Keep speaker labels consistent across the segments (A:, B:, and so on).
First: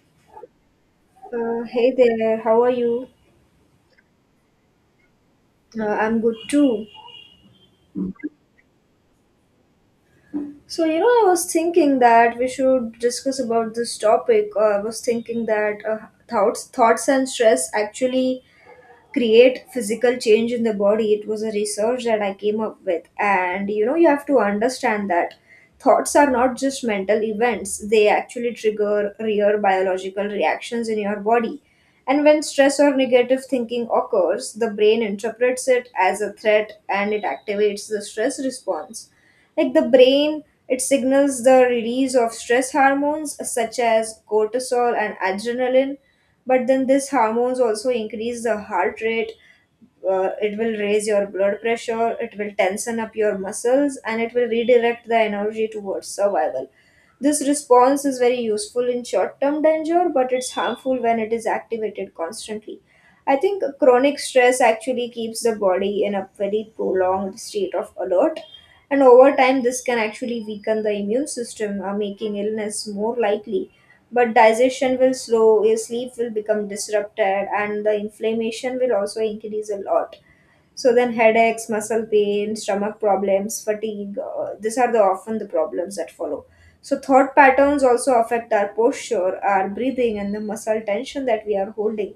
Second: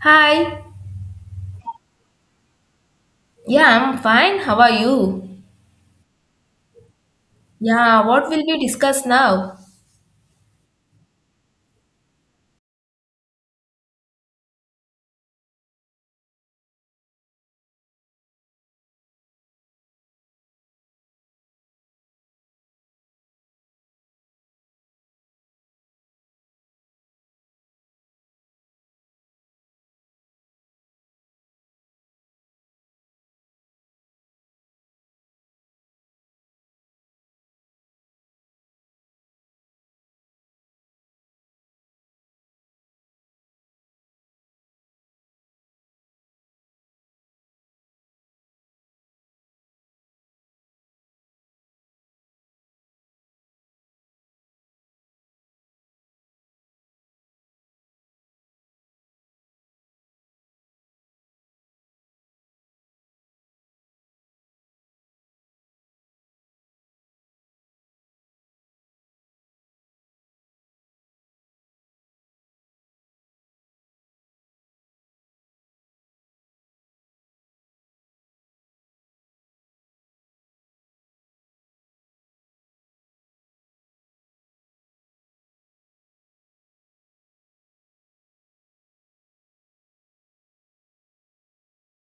A: Hi.
B: Hey there, how are you?
A: Yeah, I'm fine. How are you?
B: I'm good too.
A: Yeah, what will we discuss now?
B: So, you know, I was thinking that we should discuss about this topic. I was thinking that thoughts and stress actually create physical change in the body. It was a research that I came up with, and you know, you have to understand that thoughts are not just mental events, they actually trigger real biological reactions in your body. And when stress or negative thinking occurs, the brain interprets it as a threat and it activates the stress response, like the brain, it signals the release of stress hormones such as cortisol and adrenaline. But then these hormones also increase the heart rate. It will raise your blood pressure, it will tension up your muscles, and it will redirect the energy towards survival. This response is very useful in short term danger, but it's harmful when it is activated constantly. I think chronic stress actually keeps the body in a very prolonged state of alert, and over time this can actually weaken the immune system, making illness more likely. But digestion will slow, your sleep will become disrupted, and the inflammation will also increase a lot. So then headaches, muscle pain, stomach problems, fatigue, these are the often the problems that follow. So thought patterns also affect our posture, our breathing, and the muscle tension that we are holding.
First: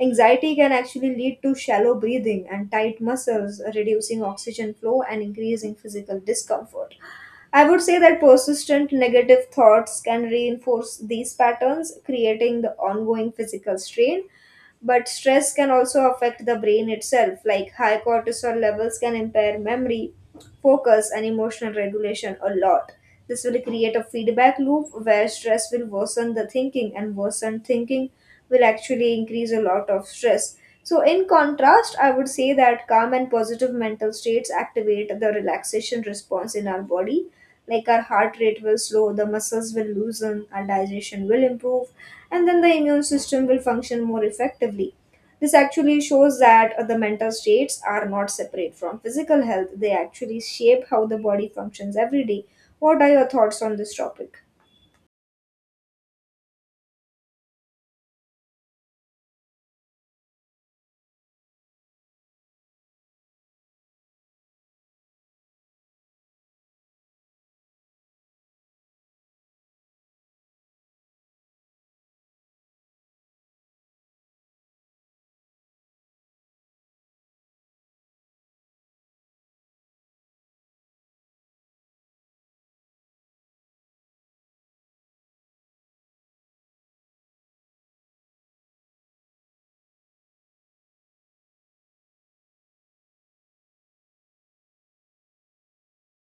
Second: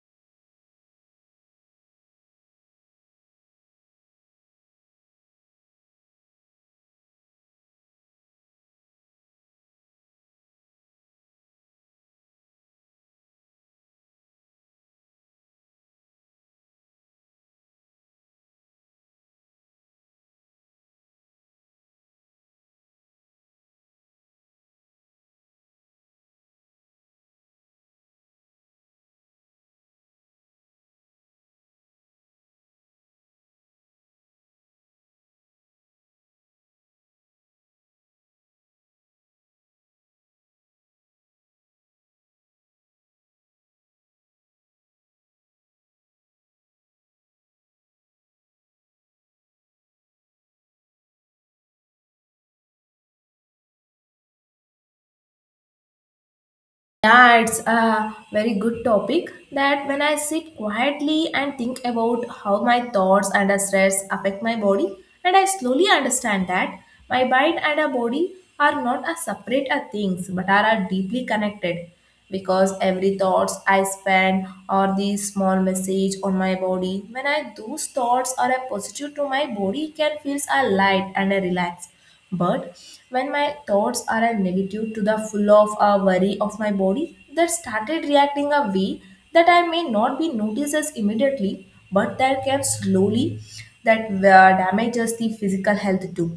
B: Anxiety can actually lead to shallow breathing and tight muscles, reducing oxygen flow and increasing physical discomfort. I would say that persistent negative thoughts can reinforce these patterns, creating the ongoing physical strain. But stress can also affect the brain itself, like high cortisol levels can impair memory, focus, and emotional regulation a lot. This will create a feedback loop where stress will worsen the thinking, and worsened thinking will actually increase a lot of stress. So, in contrast, I would say that calm and positive mental states activate the relaxation response in our body. Like our heart rate will slow, the muscles will loosen, our digestion will improve, and then the immune system will function more effectively. This actually shows that the mental states are not separate from physical health, they actually shape how the body functions every day. What are your thoughts on this topic?
A: That's a very good topic. That when I sit quietly and think about how my thoughts and stress affect my body, and I slowly understand that my mind and a body are not a separate a things but are a deeply connected, because every thoughts I spend or the small message on my body, when I those thoughts are a positive to my body can feels a light and a relaxed. But when my thoughts are a negative to the full of a worry of my body, that started reacting a way that I may not be noticed as immediately, but that can slowly that damages the physical health too.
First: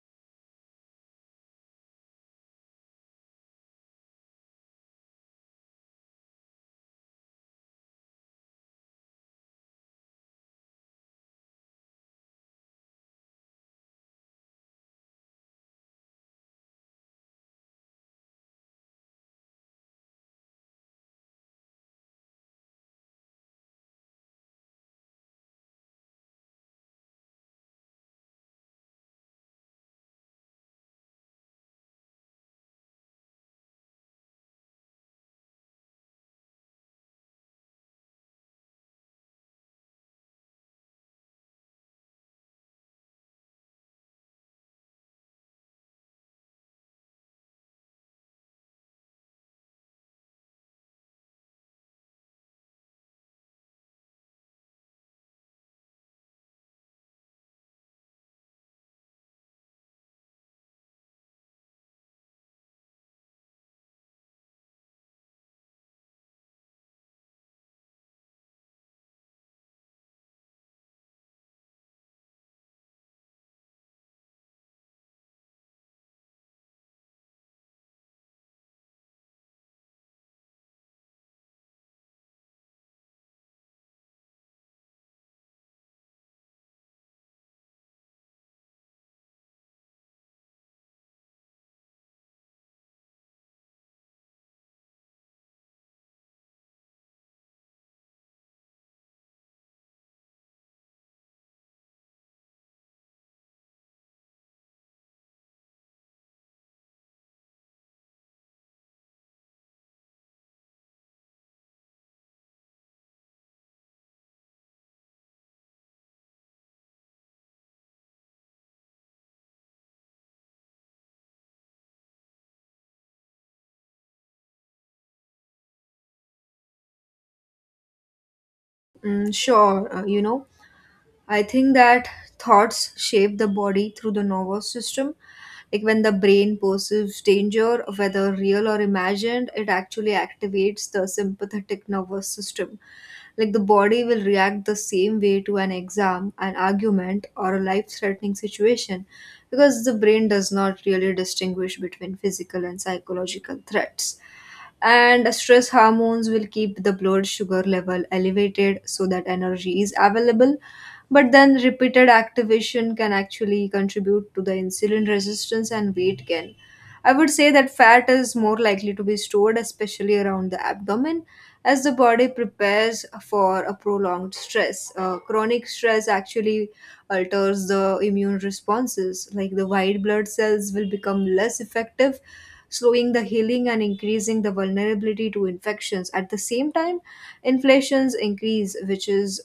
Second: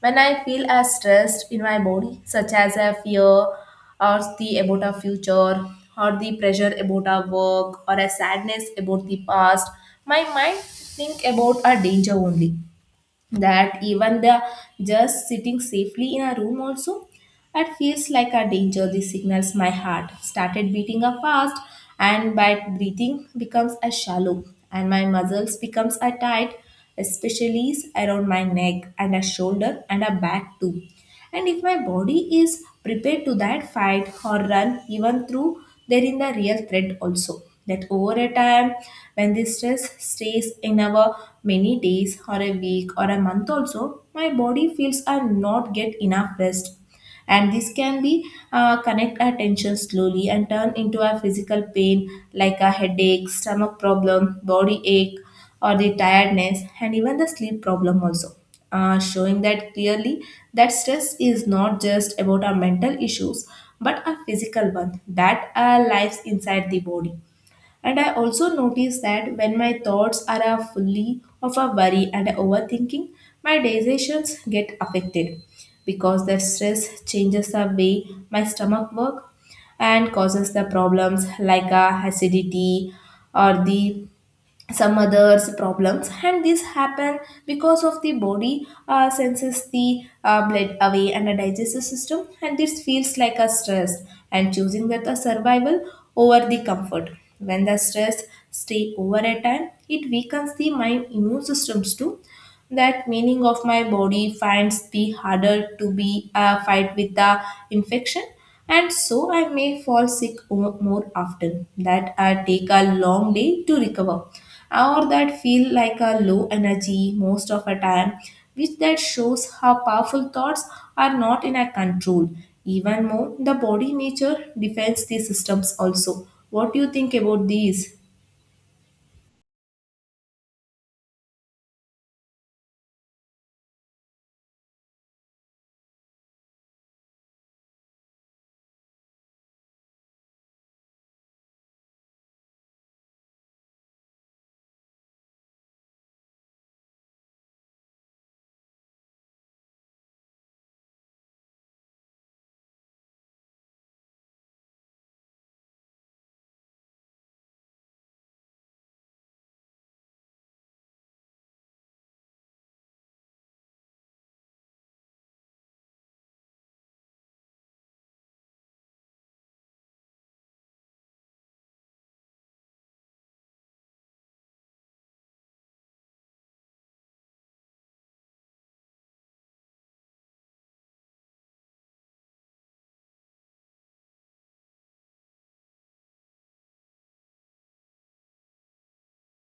A: When I feel as stressed in my body, such as a fear or the about a future or the pressure about our work or a sadness about the past, my mind think about a danger only, that even the just sitting safely in a room also it feels like a danger. The signals my heart started beating up fast, and by breathing becomes a shallow, and my muscles becomes a tight, especially around my neck and a shoulder and a back too. And if my body is prepared to that fight or run even through there in the real threat also, that over a time, when this stress stays in our many days or a week or a month also, my body feels are not get enough rest, and this can be connect our tension slowly and turn into a physical pain, like a headache, stomach problem, body ache, or the tiredness, and even the sleep problem also, showing that clearly that stress is not just about our mental issues, but a physical one that lives inside the body. And I also notice that when my thoughts are fully of a worry and overthinking, my decisions get affected, because the stress changes the way my stomach work and causes the problems like acidity or the some others problems, and this happen because of the body senses the blood away and the digestive system, and this feels like a stress and choosing that a survival over the comfort. When the stress stay over a time, it weakens the mind immune systems too, that meaning of my body finds the harder to be a fight with the infection, and so I may fall sick more often. That I take a long day to recover, or that feel like a low energy most of a time, which that shows how powerful thoughts are not in our control. Even more, the body nature defends the systems also. What do you think about these?
B: Mm, sure, I think that thoughts shape the body through the nervous system. Like when the brain perceives danger, whether real or imagined, it actually activates the sympathetic nervous system. Like the body will react the same way to an exam, an argument, or a life threatening situation, because the brain does not really distinguish between physical and psychological threats. And stress hormones will keep the blood sugar level elevated so that energy is available, but then repeated activation can actually contribute to the insulin resistance and weight gain. I would say that fat is more likely to be stored, especially around the abdomen, as the body prepares for a prolonged stress. Chronic stress actually alters the immune responses, like the white blood cells will become less effective, slowing the healing and increasing the vulnerability to infections. At the same time, inflations increase, which is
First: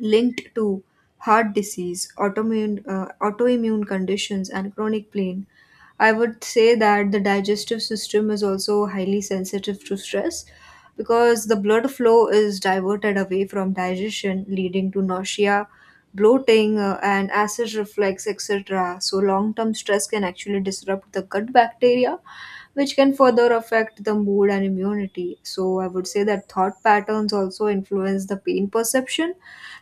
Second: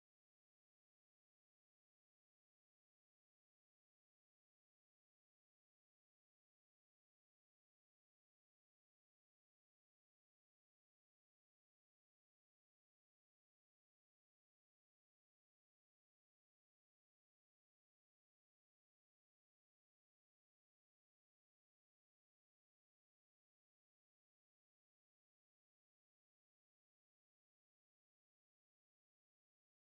B: linked to heart disease, autoimmune conditions, and chronic pain. I would say that the digestive system is also highly sensitive to stress because the blood flow is diverted away from digestion, leading to nausea, bloating, and acid reflux, etc. So, long term stress can actually disrupt the gut bacteria, which can further affect the mood and immunity. So, I would say that thought patterns also influence the pain perception,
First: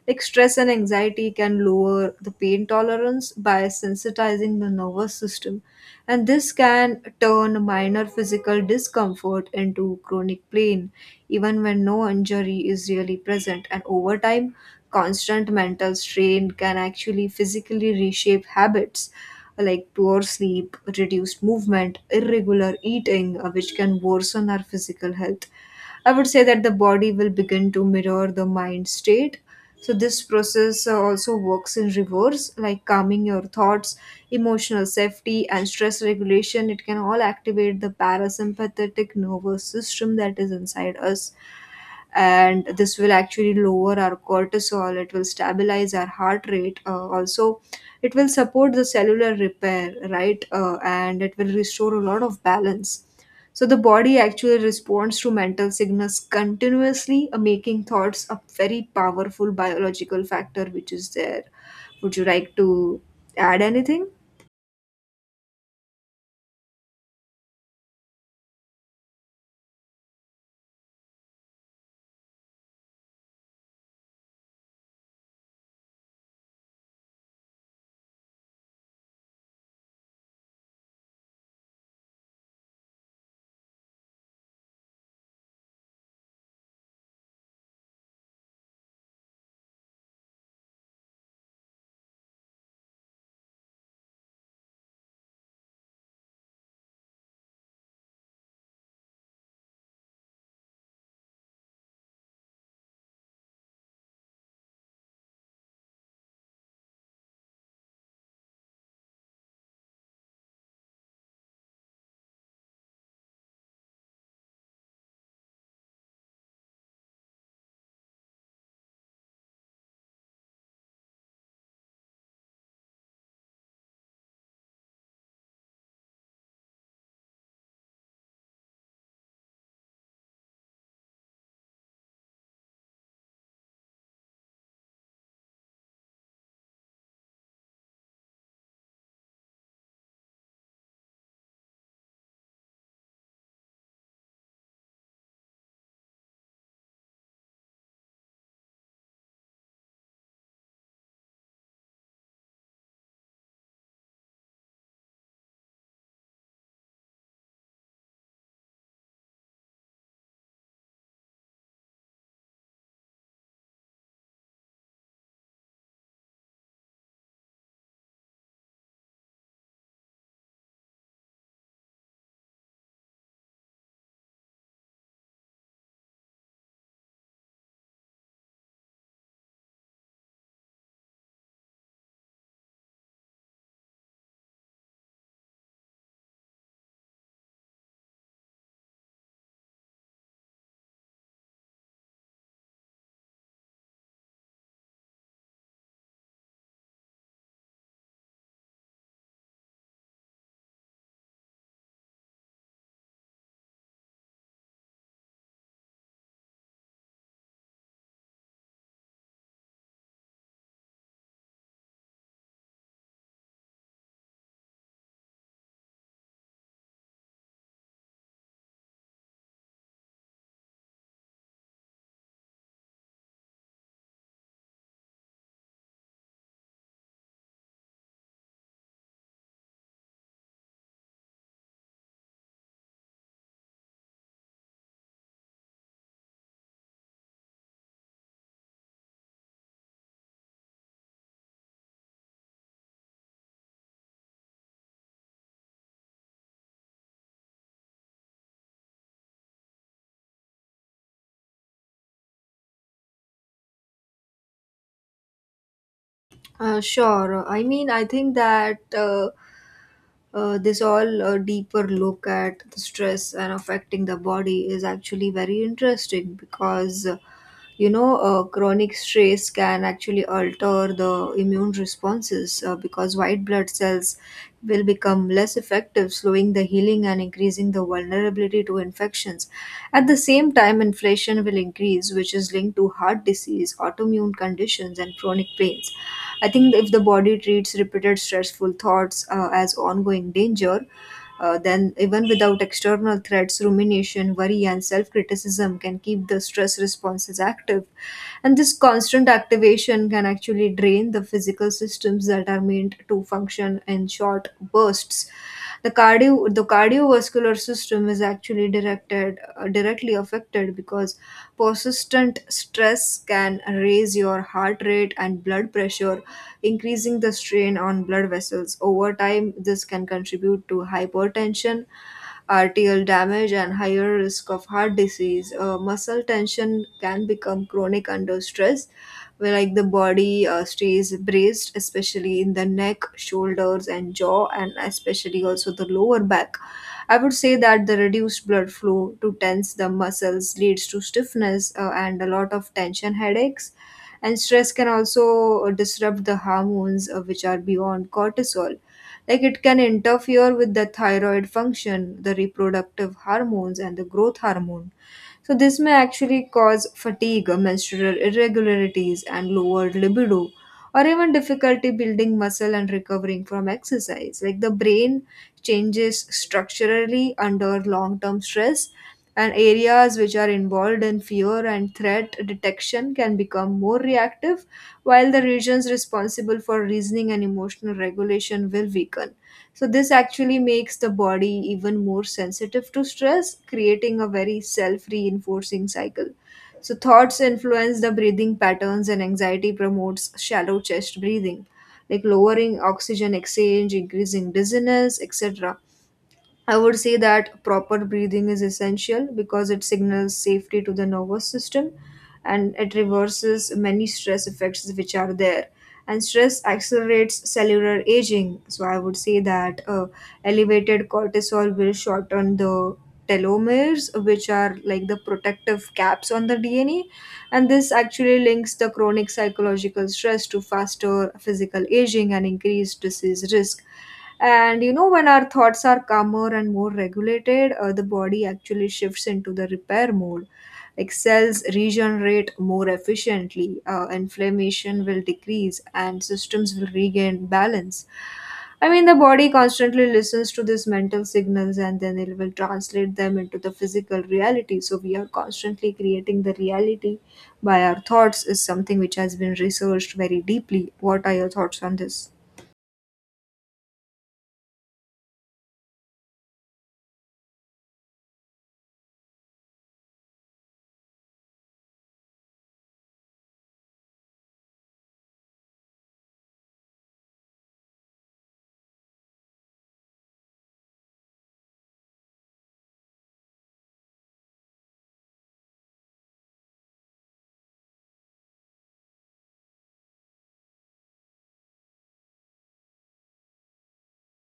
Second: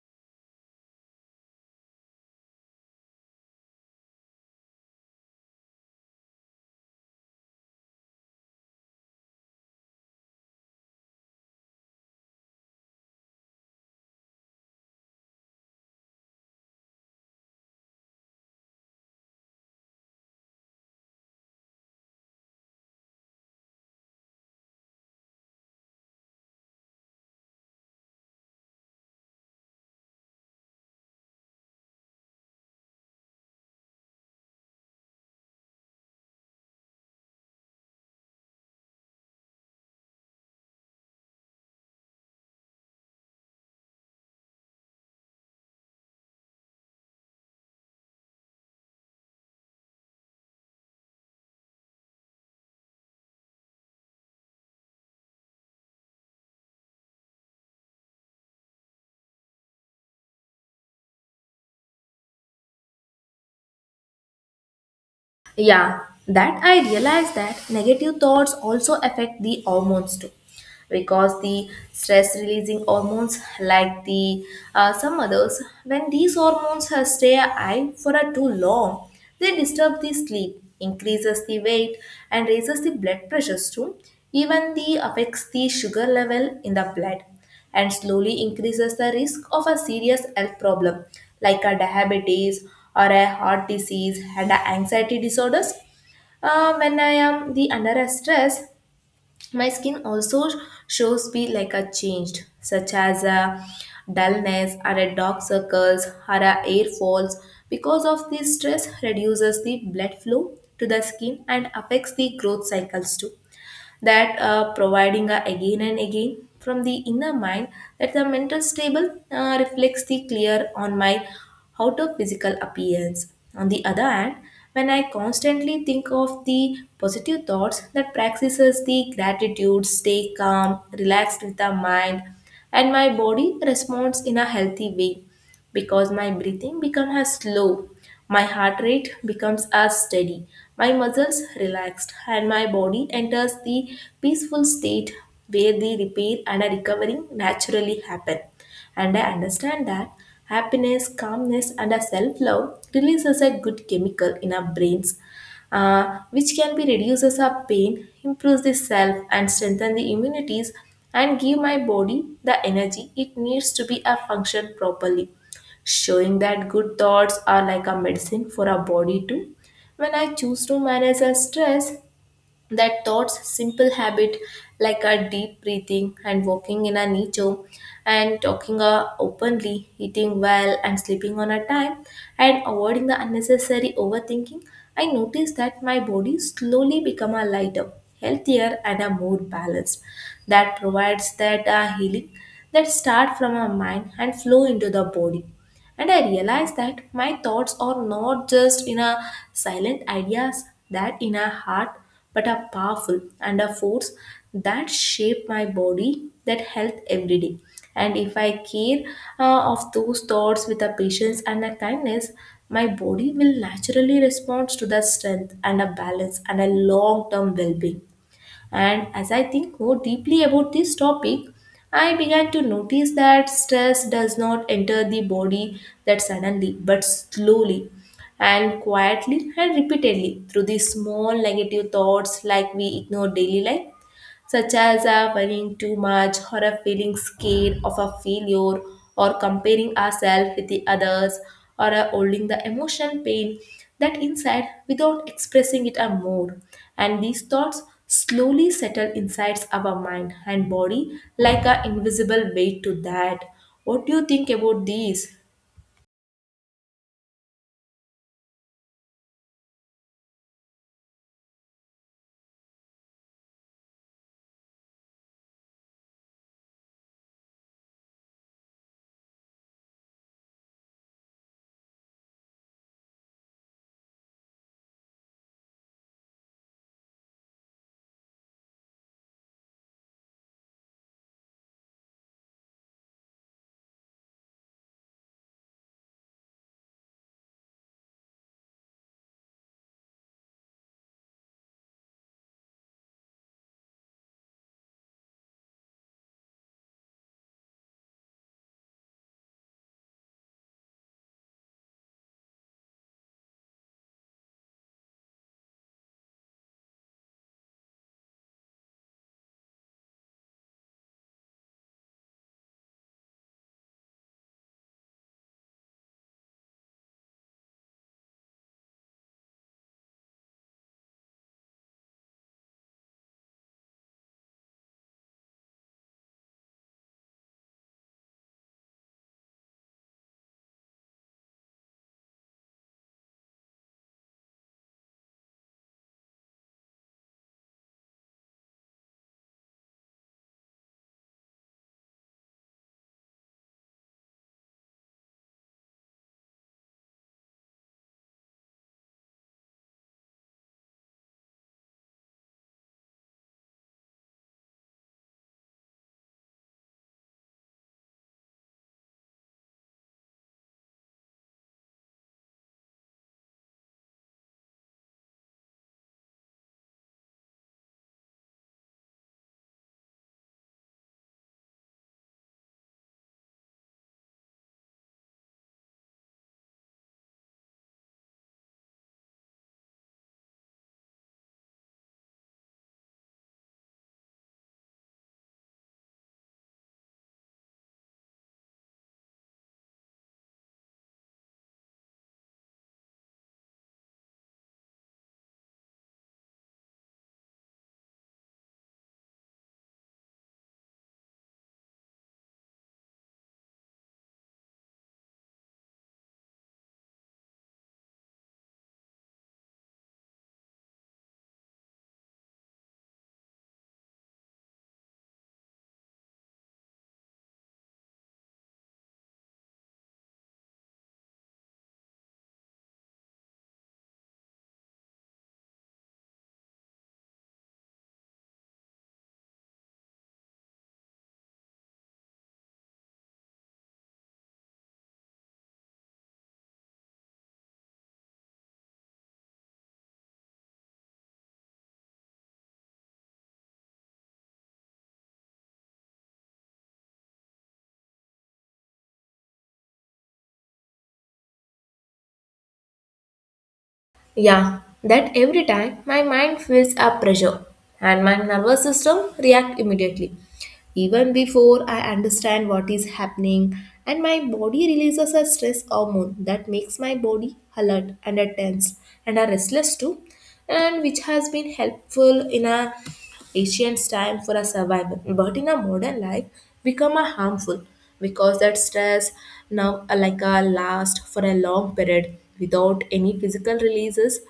B: like stress and anxiety can lower the pain tolerance by sensitizing the nervous system, and this can turn minor physical discomfort into chronic pain, even when no injury is really present. And over time, constant mental strain can actually physically reshape habits like poor sleep, reduced movement, irregular eating, which can worsen our physical health. I would say that the body will begin to mirror the mind state, so, this process also works in reverse, like calming your thoughts, emotional safety, and stress regulation. It can all activate the parasympathetic nervous system that is inside us, and this will actually lower our cortisol, it will stabilize our heart rate, also it will support the cellular repair, right, and it will restore a lot of balance. So the body actually responds to mental signals continuously, making thoughts a very powerful biological factor which is there. Would you like to add anything?
A: Yeah, that I realized that negative thoughts also affect the hormones too, because the stress releasing hormones, like the some others, when these hormones stay high for a too long, they disturb the sleep, increases the weight, and raises the blood pressures too. Even the affects the sugar level in the blood, and slowly increases the risk of a serious health problem like a diabetes or a heart disease and a anxiety disorders. When I am the under a stress, my skin also shows me like a changed, such as a dullness or a dark circles or a air falls. Because of this stress reduces the blood flow to the skin and affects the growth cycles too, that providing again and again from the inner mind that the mental stable reflects the clear on my outer physical appearance. On the other hand, when I constantly think of the positive thoughts that practices the gratitude, stay calm, relaxed with the mind, and my body responds in a healthy way, because my breathing becomes as slow, my heart rate becomes as steady, my muscles relaxed, and my body enters the peaceful state where the repair and recovering naturally happen. And I understand that happiness, calmness, and self love releases a good chemical in our brains, which can be reduces our pain, improves the self, and strengthen the immunities, and give my body the energy it needs to be a function properly, showing that good thoughts are like a medicine for our body too. When I choose to manage a stress, that thoughts simple habit like a deep breathing and walking in a nature and talking openly, eating well and sleeping on a time and avoiding the unnecessary overthinking, I notice that my body slowly become a lighter, healthier and a more balanced, that provides that healing that start from our mind and flow into the body. And I realized that my thoughts are not just in a silent ideas that in a heart, but are powerful and a force that shape my body, that health every day. And if I care of those thoughts with a patience and a kindness, my body will naturally respond to the strength and a balance and a long-term well-being. And as I think more deeply about this topic, I began to notice that stress does not enter the body that suddenly, but slowly and quietly and repeatedly through these small negative thoughts like we ignore daily life, such as worrying too much or a feeling scared of a failure or comparing ourselves with the others or holding the emotion pain that inside without expressing it or more, and these thoughts slowly settle inside our mind and body like an invisible weight to that. What do you think about these?
B: Sure. I mean, I think that this all deeper look at the stress and affecting the body is actually very interesting because, you know, chronic stress can actually alter the immune responses, because white blood cells will become less effective, slowing the healing and increasing the vulnerability to infections. At the same time, inflation will increase, which is linked to heart disease, autoimmune conditions, and chronic pains. I think if the body treats repeated stressful thoughts as ongoing danger, then even without external threats, rumination, worry, and self criticism can keep the stress responses active. And this constant activation can actually drain the physical systems that are meant to function in short bursts. The cardiovascular system is actually directly affected because persistent stress can raise your heart rate and blood pressure, increasing the strain on blood vessels. Over time, this can contribute to hypertension, arterial damage, and higher risk of heart disease. Muscle tension can become chronic under stress, where like the body stays braced, especially in the neck, shoulders, and jaw, and especially also the lower back. I would say that the reduced blood flow to tense the muscles leads to stiffness, and a lot of tension headaches. And stress can also disrupt the hormones, which are beyond cortisol, like it can interfere with the thyroid function, the reproductive hormones, and the growth hormone. So, this may actually cause fatigue, menstrual irregularities, and lowered libido, or even difficulty building muscle and recovering from exercise. Like the brain changes structurally under long term stress, and areas which are involved in fear and threat detection can become more reactive, while the regions responsible for reasoning and emotional regulation will weaken. So, this actually makes the body even more sensitive to stress, creating a very self reinforcing cycle. So, thoughts influence the breathing patterns, and anxiety promotes shallow chest breathing, like lowering oxygen exchange, increasing dizziness, etc. I would say that proper breathing is essential because it signals safety to the nervous system and it reverses many stress effects which are there. And stress accelerates cellular aging. So I would say that elevated cortisol will shorten the telomeres, which are like the protective caps on the DNA. And this actually links the chronic psychological stress to faster physical aging and increased disease risk. And you know, when our thoughts are calmer and more regulated, the body actually shifts into the repair mode. Like cells regenerate more efficiently, inflammation will decrease, and systems will regain balance. I mean, the body constantly listens to these mental signals and then it will translate them into the physical reality. So, we are constantly creating the reality by our thoughts, is something which has been researched very deeply. What are your thoughts on this?
A: Yeah, that every time my mind feels a pressure and my nervous system react immediately. Even before I understand what is happening, and my body releases a stress hormone that makes my body alert and a tense and a restless too, and which has been helpful in a Ancient time for a survival, but in a modern life become a harmful, because that stress now like a last for a long period without any physical releases.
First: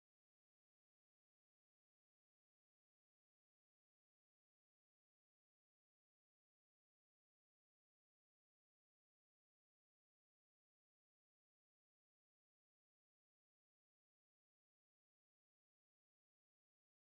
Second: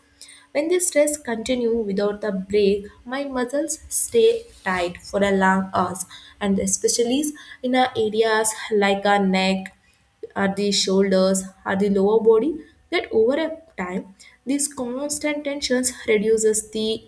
A: When the stress continue without a break, my muscles stay tight for a long hours, and especially in our areas like our neck, are the shoulders, are the lower body. That over a time, these constant tensions reduces the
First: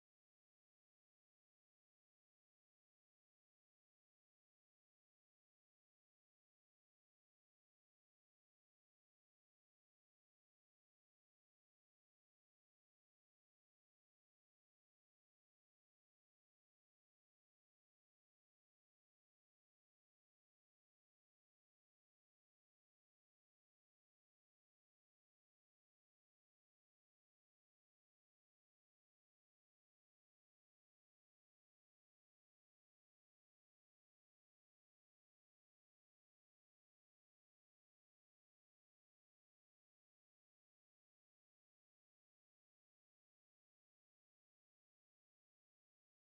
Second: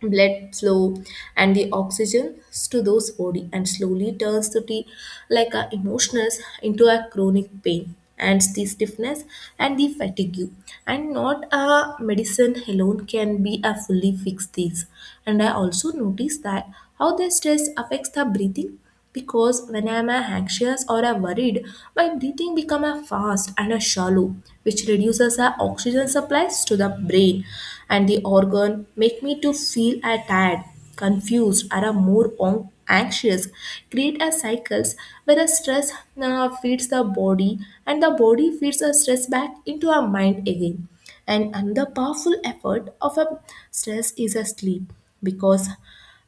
A: blood flow and the oxygen to those body, and slowly turns to the like a emotionals into a chronic pain and the stiffness and the fatigue, and not a medicine alone can be a fully fix these. And I also noticed that how the stress affects the breathing, because when I am anxious or I'm worried, my breathing become a fast and a shallow, which reduces our oxygen supplies to the brain and the organ, make me to feel a tired, confused, or a more anxious. Create a cycles where the stress feeds the body and the body feeds the stress back into our mind again. And another powerful effort of a stress is a sleep, because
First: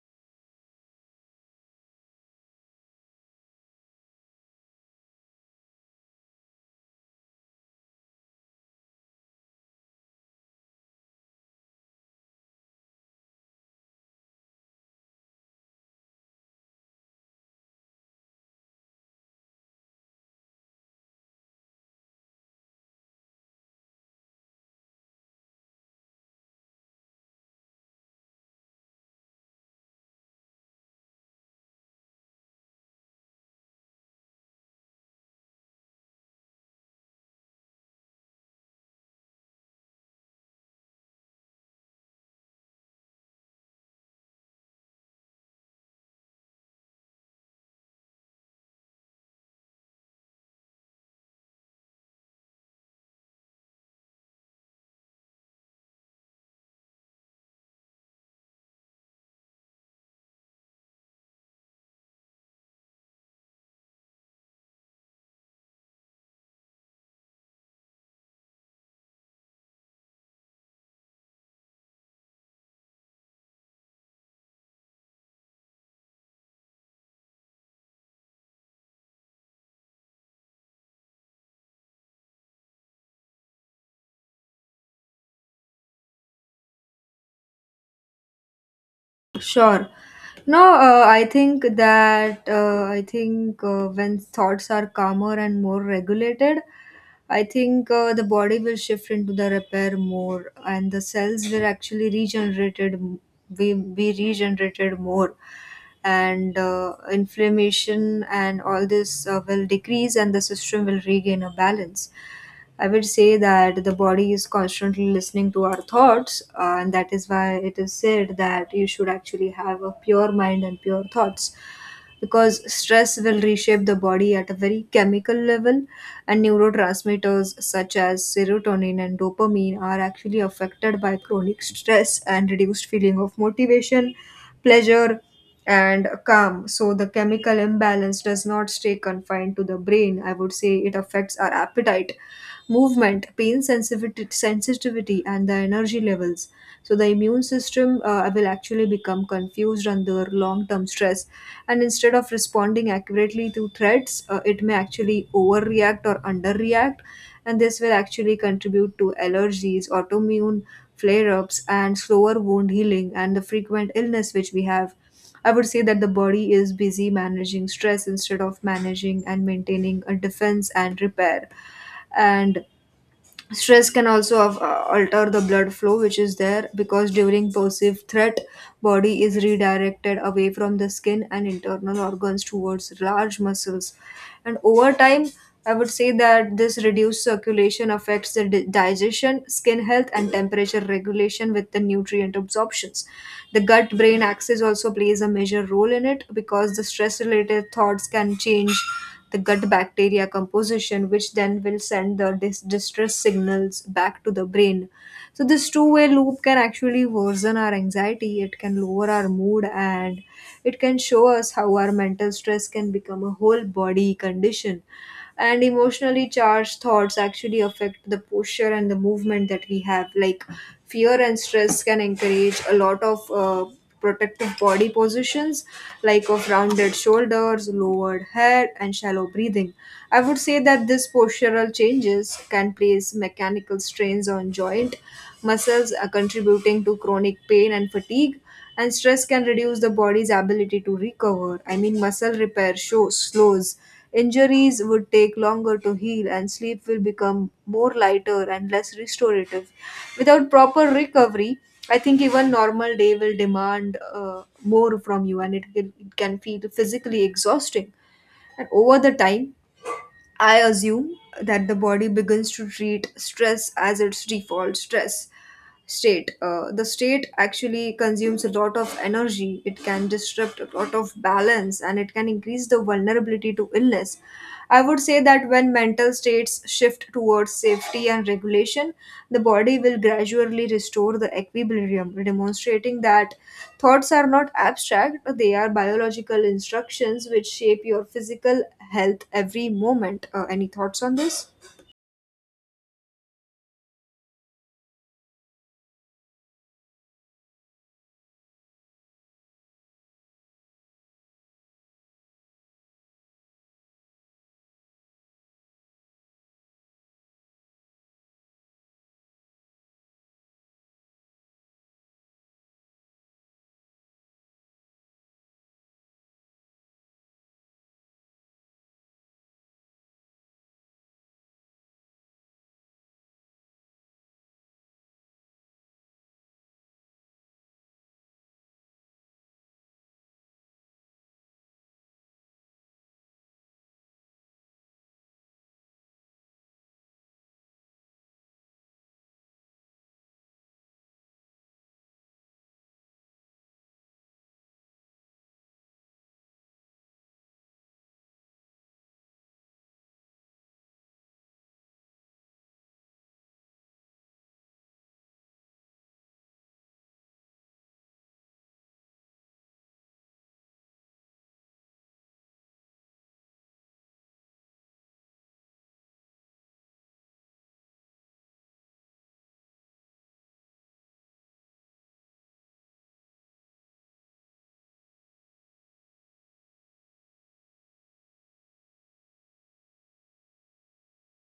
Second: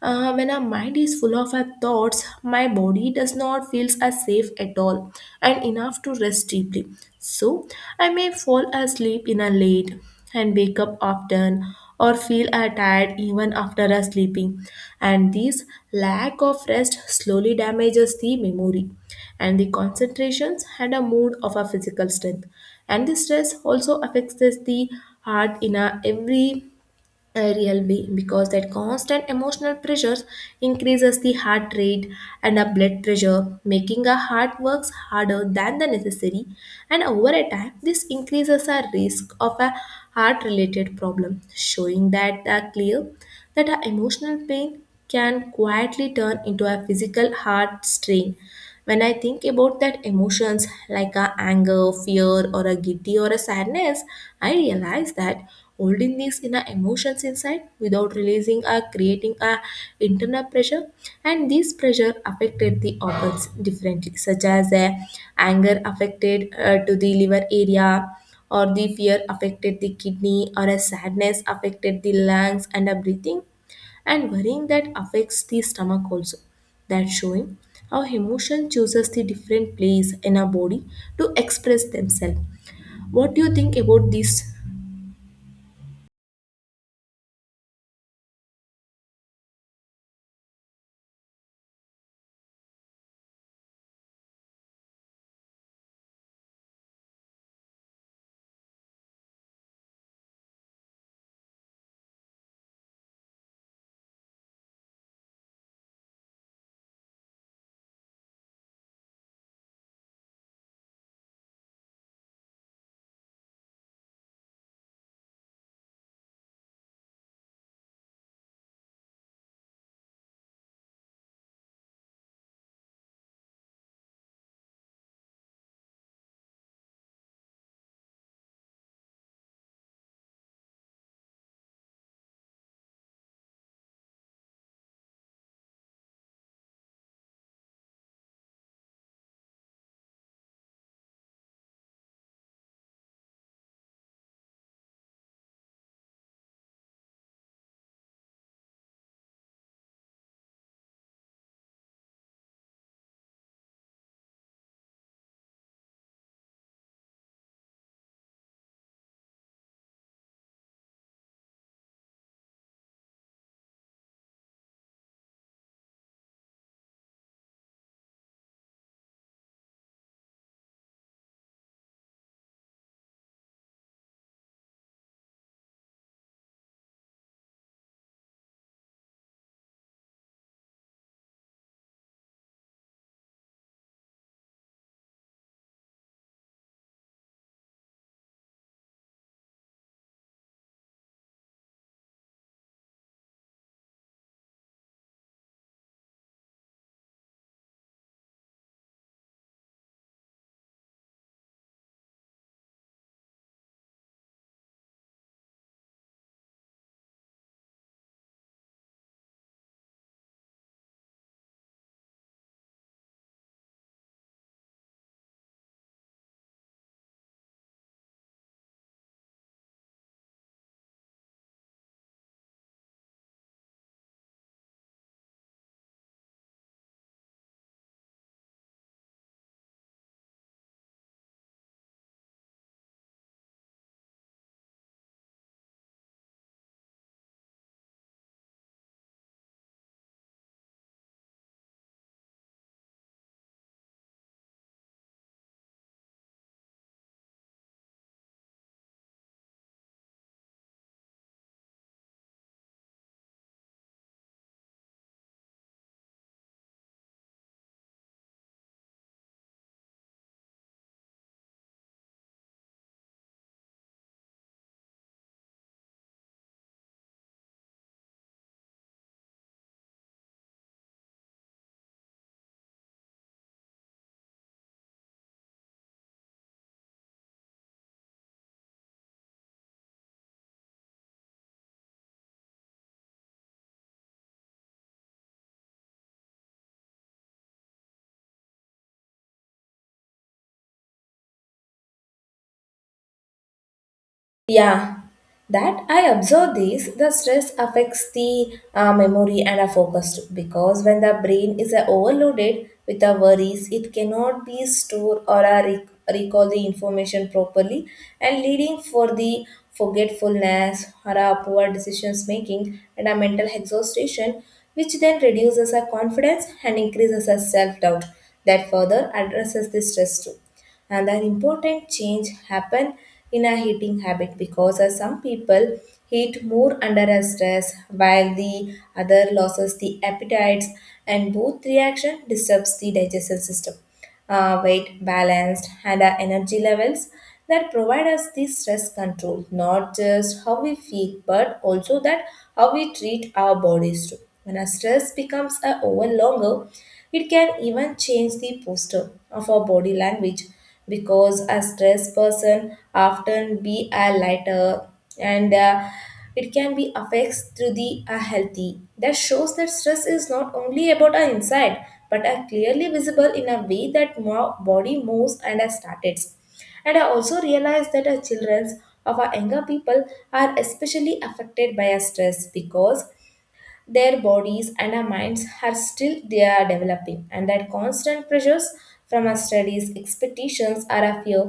A: when our mind is full of our thoughts, my body does not feel as safe at all and enough to rest deeply. So I may fall asleep in a late and wake up often or feel tired even after a sleeping. And this lack of rest slowly damages the memory and the concentrations and a mood of our physical strength. And the stress also affects us the heart in a every a real being, because that constant emotional pressures increases the heart rate and a blood pressure, making our heart works harder than the necessary, and over a time this increases our risk of a heart related problem, showing that are clear that our emotional pain can quietly turn into a physical heart strain. When I think about that emotions like a anger, fear, or a giddy or a sadness, I realize that holding these inner emotions inside without releasing are creating a internal pressure, and this pressure affected the organs differently, such as anger affected to the liver area or the fear affected the kidney or a sadness affected the lungs and a breathing and worrying that affects the stomach also. That's showing how emotion chooses the different place in our body to express themselves. What do you think about this?
B: Sure. No, I think that I think when thoughts are calmer and more regulated, I think the body will shift into the repair more, and the cells will actually be regenerated more, and inflammation and all this will decrease, and the system will regain a balance. I would say that the body is constantly listening to our thoughts, and that is why it is said that you should actually have a pure mind and pure thoughts. Because stress will reshape the body at a very chemical level, and neurotransmitters such as serotonin and dopamine are actually affected by chronic stress and reduced feeling of motivation, pleasure, and calm. So the chemical imbalance does not stay confined to the brain. I would say it affects our appetite, movement, pain sensitivity, and the energy levels. So the immune system will actually become confused under long-term stress, and instead of responding accurately to threats, it may actually overreact or underreact, and this will actually contribute to allergies, autoimmune flare-ups, and slower wound healing, and the frequent illness which we have. I would say that the body is busy managing stress instead of managing and maintaining a defense and repair. And stress can also alter the blood flow, which is there, because during perceived threat, body is redirected away from the skin and internal organs towards large muscles. And over time, I would say that this reduced circulation affects the digestion, skin health, and temperature regulation with the nutrient absorptions. The gut brain axis also plays a major role in it because the stress related thoughts can change the gut bacteria composition, which then will send the distress signals back to the brain. So, this two-way loop can actually worsen our anxiety, it can lower our mood, and it can show us how our mental stress can become a whole body condition, and emotionally charged thoughts actually affect the posture and the movement that we have. Like, fear and stress can encourage a lot of protective body positions, like of rounded shoulders, lowered head, and shallow breathing. I would say that this postural changes can place mechanical strains on joint muscles, are contributing to chronic pain and fatigue. And stress can reduce the body's ability to recover. I mean, muscle repair shows slows, injuries would take longer to heal, and sleep will become more lighter and less restorative. Without proper recovery, I think even normal day will demand more from you, and it can feel physically exhausting. And over the time, I assume that the body begins to treat stress as its default stress state. The state actually consumes a lot of energy, it can disrupt a lot of balance, and it can increase the vulnerability to illness. I would say that when mental states shift towards safety and regulation, the body will gradually restore the equilibrium, demonstrating that thoughts are not abstract, they are biological instructions which shape your physical health every moment. Any thoughts on this?
A: Yeah, that I observe this. The stress affects the memory and our focus too, because when the brain is overloaded with the worries, it cannot be stored or recall the information properly, and leading for the forgetfulness or poor decisions making and a mental exhaustion, which then reduces our confidence and increases our self doubt. That further addresses the stress too, and an important change happen in a eating habit because some people eat more under a stress while the other loses the appetites, and both reaction disturbs the digestive system, weight balanced and our energy levels that provide us the stress control, not just how we feel but also that how we treat our bodies too. When our stress becomes a over longer, it can even change the posture of our body language because a stressed person often be a lighter and it can be affects through the healthy. That shows that stress is not only about our inside but are clearly visible in a way that more body moves and are started. And I also realized that our children of our younger people are especially affected by our stress because their bodies and our minds are still they are developing, and that constant pressures from our studies expectations or our fear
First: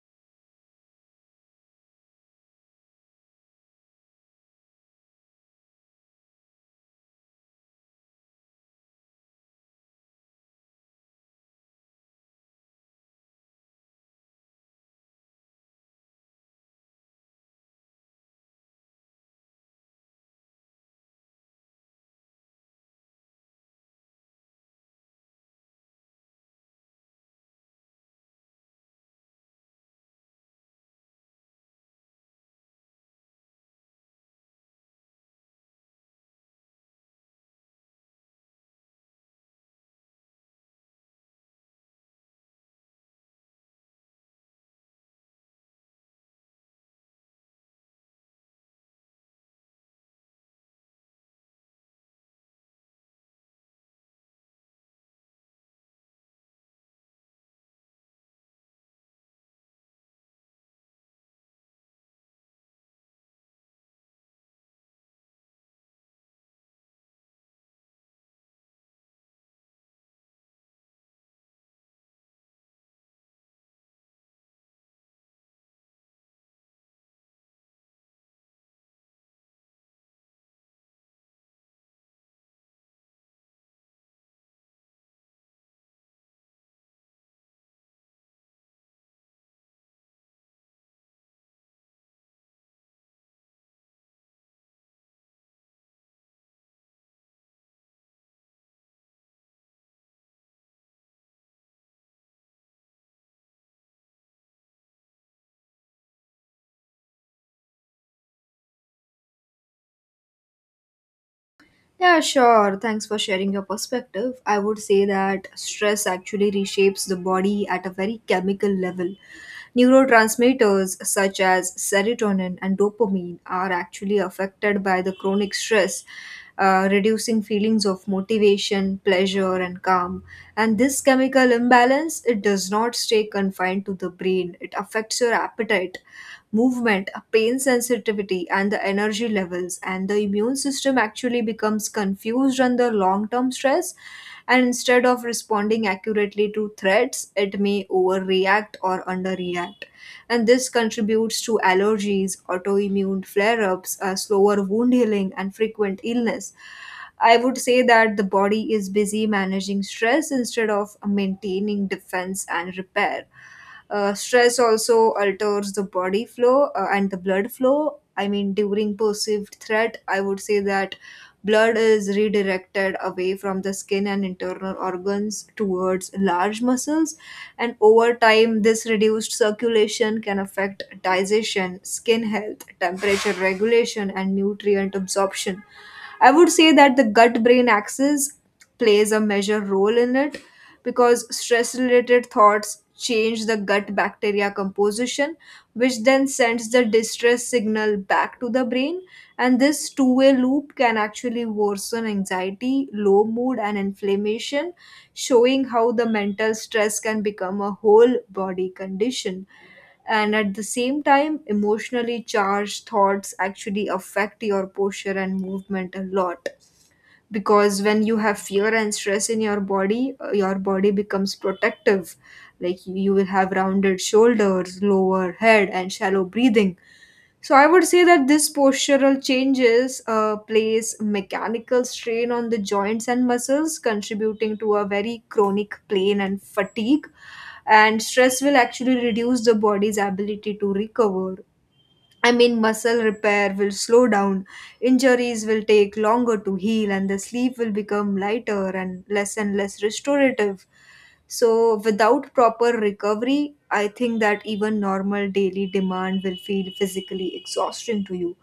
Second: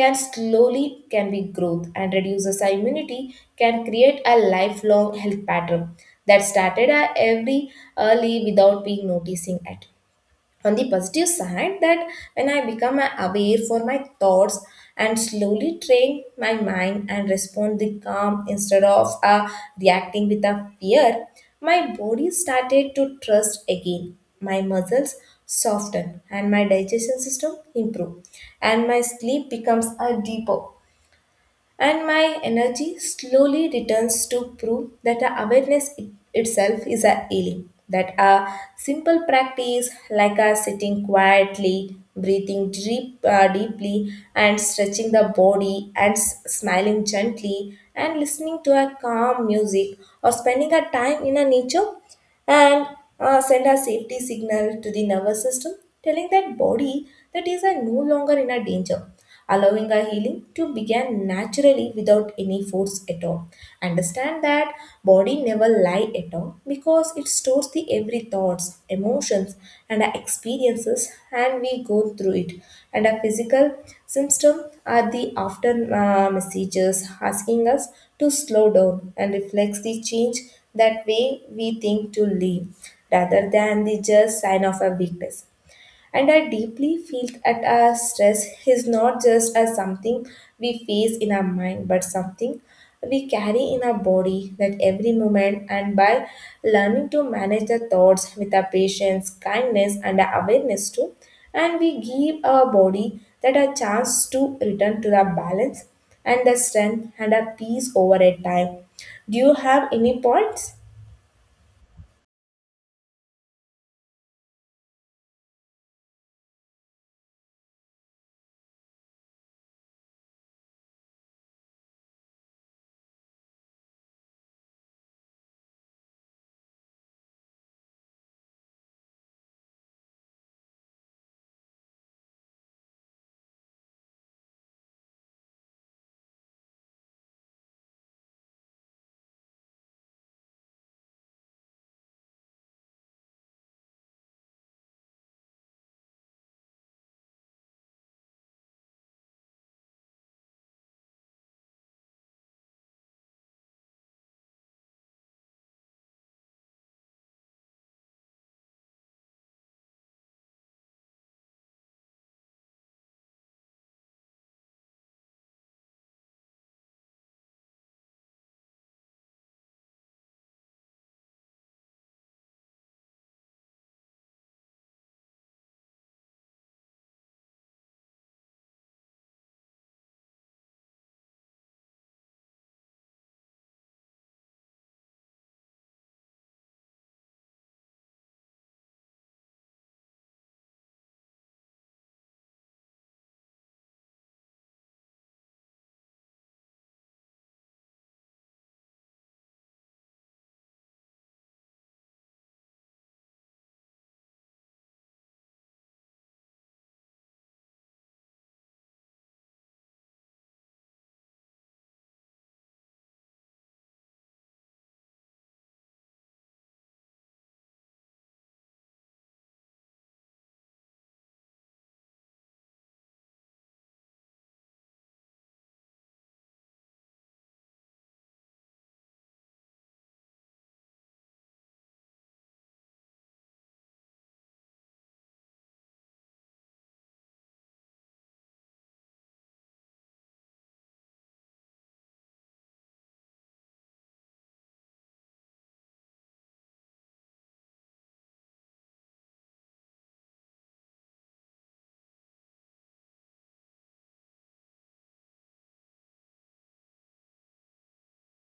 A: can slowly can be growth and reduces our immunity, can create a lifelong health pattern that started our every early without being noticing it. On the positive side, that when I become aware for my thoughts and slowly train my mind and respond the calm instead of reacting with a fear, my body started to trust again, my muscles soften and my digestion system improve, and my sleep becomes a deeper and my energy slowly returns, to prove that our awareness itself is a healing. That a simple practice like a sitting quietly, breathing deeply, and stretching the body, and smiling gently, and listening to a calm music or spending a time in a nature, and send a safety signal to the nervous system, telling that body that is are no longer in a danger, allowing a healing to begin naturally without any force at all. Understand that body never lie at all, because it stores the every thoughts, emotions, and our experiences and we go through it. And our physical symptom are the after messages asking us to slow down and reflects the change that way we think to live, rather than the just sign of a weakness. And I deeply feel that our stress is not just as something we face in our mind but something we carry in our body that every moment. And by learning to manage the thoughts with our patience, kindness, and our awareness too, and we give our body that a chance to return to the balance and the strength and a peace over a time. Do you have any points?
B: Yeah, sure. Thanks for sharing your perspective. I would say that stress actually reshapes the body at a very chemical level. Neurotransmitters such as serotonin and dopamine are actually affected by the chronic stress, reducing feelings of motivation, pleasure, and calm. And this chemical imbalance, it does not stay confined to the brain. It affects your appetite, movement, pain sensitivity, and the energy levels. And the immune system actually becomes confused under long term stress. And instead of responding accurately to threats, it may overreact or underreact, and this contributes to allergies, autoimmune flare ups, slower wound healing, and frequent illness. I would say that the body is busy managing stress instead of maintaining defense and repair. Stress also alters the body flow and the blood flow. I mean, during perceived threat, I would say that blood is redirected away from the skin and internal organs towards large muscles, and over time this reduced circulation can affect digestion, skin health, temperature regulation, and nutrient absorption. I would say that the gut brain axis plays a major role in it because stress related thoughts change the gut bacteria composition, which then sends the distress signal back to the brain, and this two-way loop can actually worsen anxiety, low mood, and inflammation, showing how the mental stress can become a whole body condition. And at the same time, emotionally charged thoughts actually affect your posture and movement a lot. Because when you have fear and stress in your body becomes protective. Like, you will have rounded shoulders, lower head, and shallow breathing. So I would say that this postural changes place mechanical strain on the joints and muscles, contributing to a very chronic pain and fatigue. And stress will actually reduce the body's ability to recover. I mean, muscle repair will slow down, injuries will take longer to heal, and the sleep will become lighter and less restorative. So, without proper recovery, I think that even normal daily demand will feel physically exhausting to you,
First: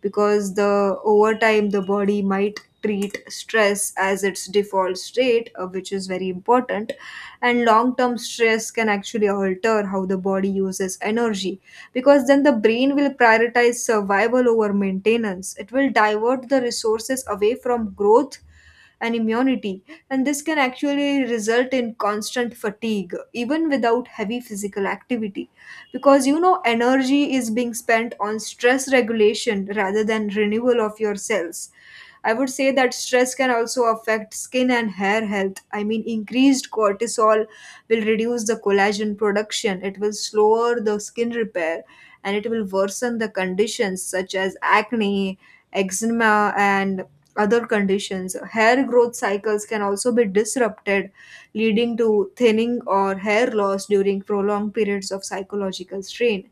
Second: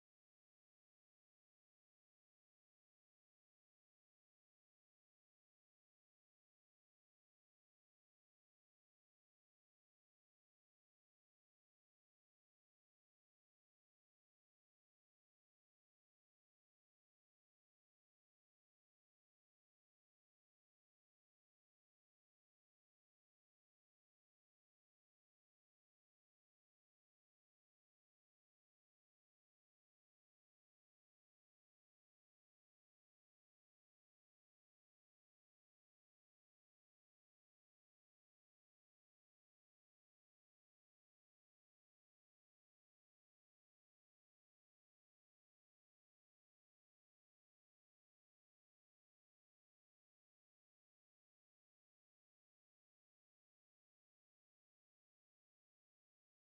B: because the over time the body might treat stress as its default state, which is very important. And long term stress can actually alter how the body uses energy, because then the brain will prioritize survival over maintenance. It will divert the resources away from growth and immunity, and this can actually result in constant fatigue even without heavy physical activity, because you know energy is being spent on stress regulation rather than renewal of your cells. I would say that stress can also affect skin and hair health. I mean, increased cortisol will reduce the collagen production, it will slower the skin repair, and it will worsen the conditions such as acne, eczema, and other conditions. Hair growth cycles can also be disrupted, leading to thinning or hair loss during prolonged periods of psychological strain.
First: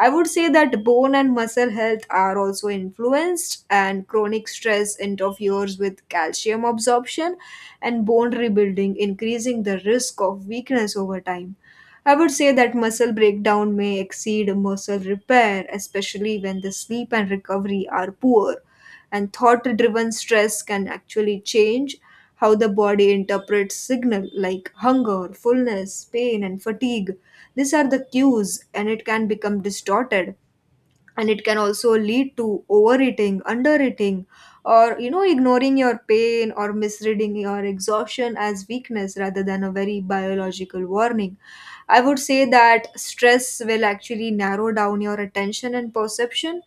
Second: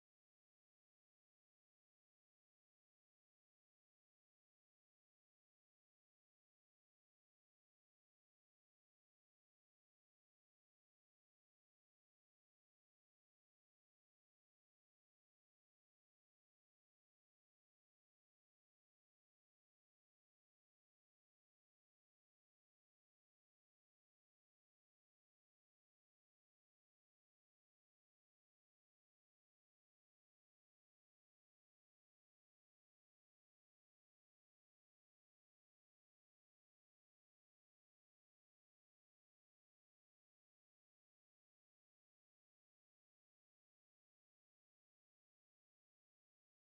B: I would say that bone and muscle health are also influenced, and chronic stress interferes with calcium absorption and bone rebuilding, increasing the risk of weakness over time. I would say that muscle breakdown may exceed muscle repair, especially when the sleep and recovery are poor, and thought driven stress can actually change how the body interprets signal like hunger, fullness, pain, and fatigue. These are the cues, and it can become distorted, and it can also lead to overeating, undereating, or you know, ignoring your pain, or misreading your exhaustion as weakness rather than a very biological warning. I would say that stress will actually narrow down your attention and perception.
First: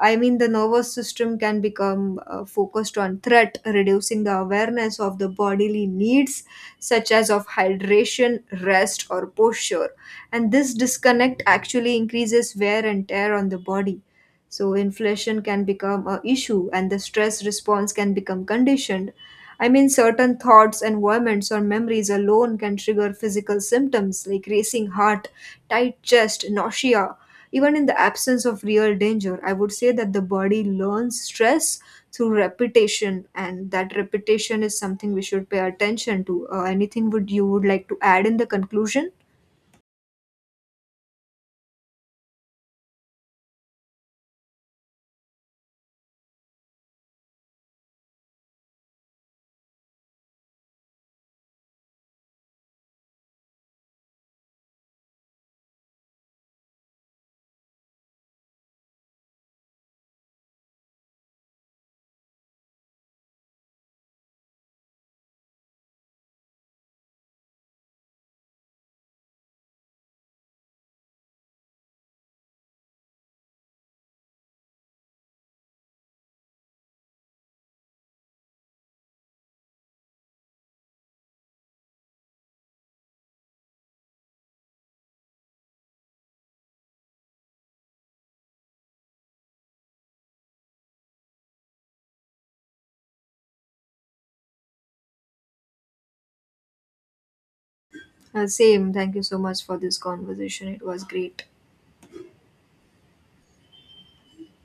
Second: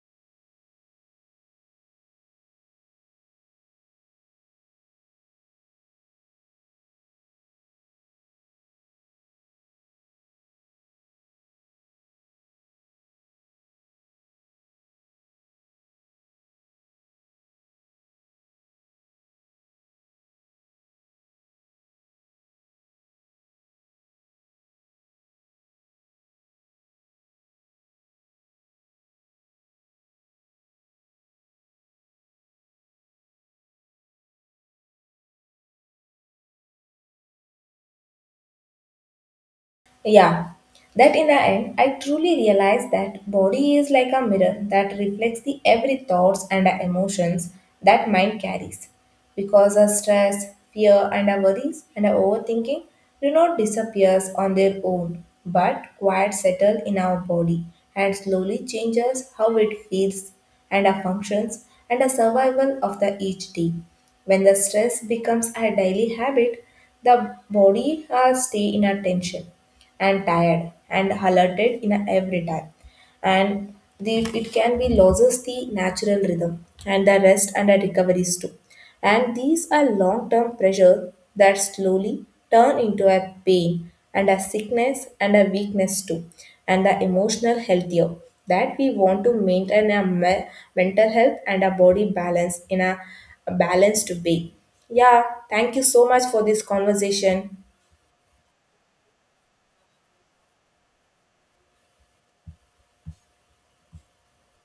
B: I mean, the nervous system can become focused on threat, reducing the awareness of the bodily needs, such as of hydration, rest, or posture. And this disconnect actually increases wear and tear on the body. So, inflation can become a issue, and the stress response can become conditioned. I mean, certain thoughts, environments, or memories alone can trigger physical symptoms like racing heart, tight chest, nausea, even in the absence of real danger. I would say that the body learns stress through repetition, and that repetition is something we should pay attention to. Anything would you would like to add in the conclusion?
A: Yeah, that in the end, I truly realized that body is like a mirror that reflects the every thoughts and emotions that mind carries. Because our stress, fear, and our worries and our overthinking do not disappear on their own, but quiet settle in our body and slowly changes how it feels and our functions and the survival of the each day. When the stress becomes a daily habit, the body stay in a tension and tired and alerted in every time. And the, it can be loses the natural rhythm and the rest and the recoveries too. And these are long-term pressure that slowly turn into a pain and a sickness and a weakness too, and the emotional healthier that we want to maintain a mental health and a body balance in a balanced way. Yeah, thank you so much for this conversation.
B: Same. Thank you so much for this conversation. It was great.